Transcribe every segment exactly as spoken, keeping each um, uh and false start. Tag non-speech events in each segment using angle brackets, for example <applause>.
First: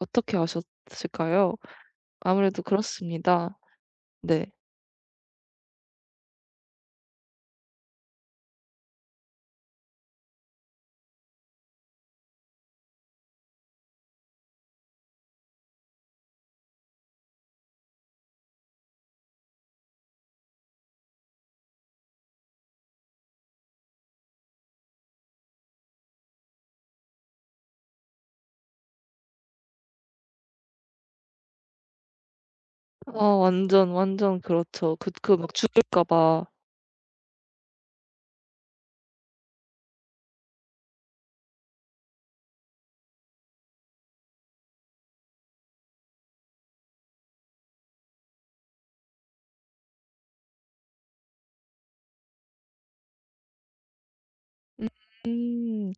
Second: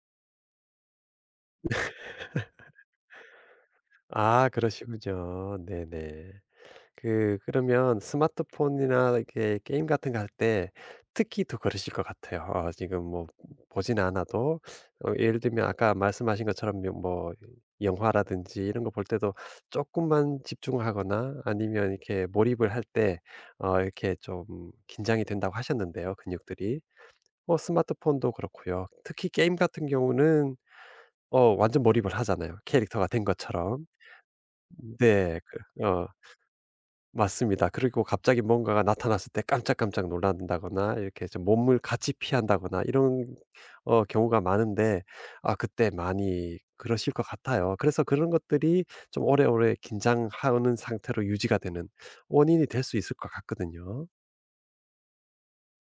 어떻게 아셨을까요? 아무래도 <laughs> 그렇습니다. 아 네. 그러시군요. 네네. 그 그러면 스마트폰이나 이렇게 게임 같은 거 할 때 특히 더 그러실 것 같아요. 어 지금 뭐 보진 않아도 어 예를 들면 아까 말씀하신 것처럼 며 뭐 영화라든지 이런 거 볼 때도 조금만 집중하거나 아니면 이렇게 몰입을 할 때 어 이렇게 좀 긴장이 된다고 하셨는데요 근육들이. 뭐 스마트폰도 그렇고요. 특히 게임 같은 경우는 어 완전 몰입을 하잖아요. 캐릭터가 아 된 것처럼. 완전, 완전 그렇죠. 음 그 그 네. 막 그 죽을까 어. 봐. 맞습니다. 그리고 갑자기 뭔가가 나타났을 때 깜짝깜짝 놀란다거나 이렇게 좀 몸을 같이 피한다거나 이런 어 경우가 많은데 아 그때 많이 그러실 것 같아요. 그래서 그런 것들이 좀 오래오래 긴장하는 상태로 유지가 되는 원인이 될 수 있을 것 같거든요. 음.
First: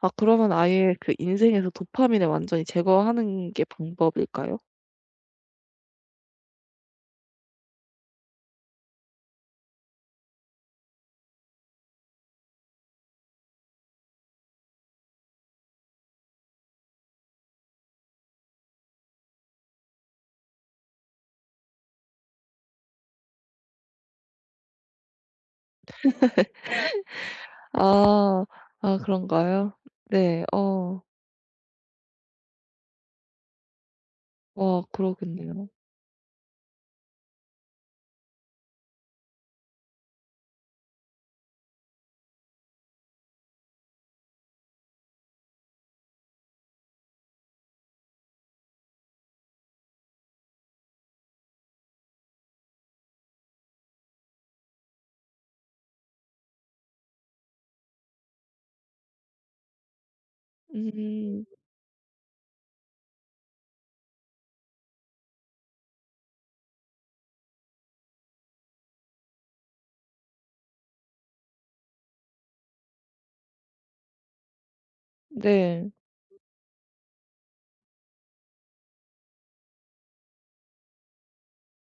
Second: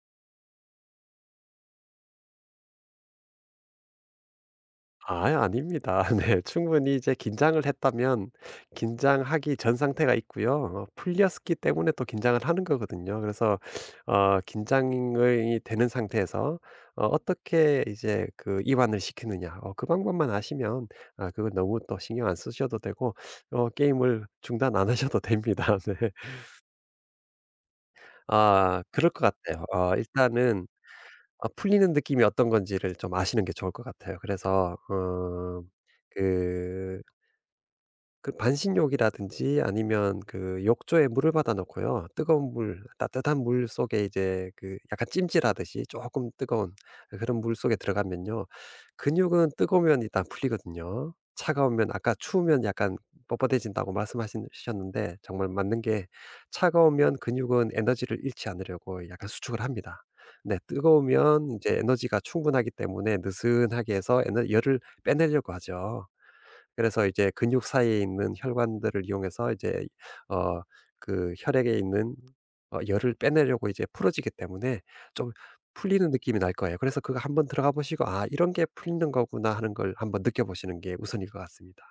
아 그러면 아예 그 인생에서 도파민을 완전히 제거하는 게 방법일까요? 아이 아닙니다. 네. 충분히 이제 긴장을 했다면 긴장하기 전 상태가 있고요. 어 풀렸었기 때문에 또 긴장을 하는 거거든요. 그래서 어 긴장이 되는 상태에서 어 어떻게 이제 그 이완을 시키느냐 어 그 방법만 아시면 아 그건 너무 또 신경 안 쓰셔도 되고 어 게임을 중단 안 하셔도 됩니다. 네. <laughs> 아. 아 아 그럴 것 같아요. 그런가요? 어 네. 일단은 어. 어 풀리는 느낌이 어떤 건지를 좀 아시는 게 좋을 것 같아요. 그래서 아 어 그러겠네요. 그 그 반신욕이라든지 아니면 그 욕조에 물을 받아 놓고요 뜨거운 물 따뜻한 물속에 이제 그 약간 찜질하듯이 쪼끔 뜨거운 그런 물속에 들어가면요 근육은 뜨거우면 일단 풀리거든요. 차가우면 아까 추우면 약간 뻣뻣해진다고 말씀하신 셨는데 정말 맞는 게 차가우면 근육은 에너지를 잃지 않으려고 약간 수축을 합니다. 네. 음음. 뜨거우면 이제 에너지가 충분하기 때문에 느슨하게 해서 에너 열을 빼내려고 하죠. 그래서 이제 근육 사이에 있는 혈관들을 이용해서 이제 어 그 혈액에 있는 어 열을 빼내려고 이제 풀어지기 때문에 좀 네. 풀리는 느낌이 날 거예요. 그래서 그거 한 번 들어가 보시고 "아 이런 게 풀리는 거구나." 하는 걸 한 번 느껴보시는 게 우선일 것 같습니다.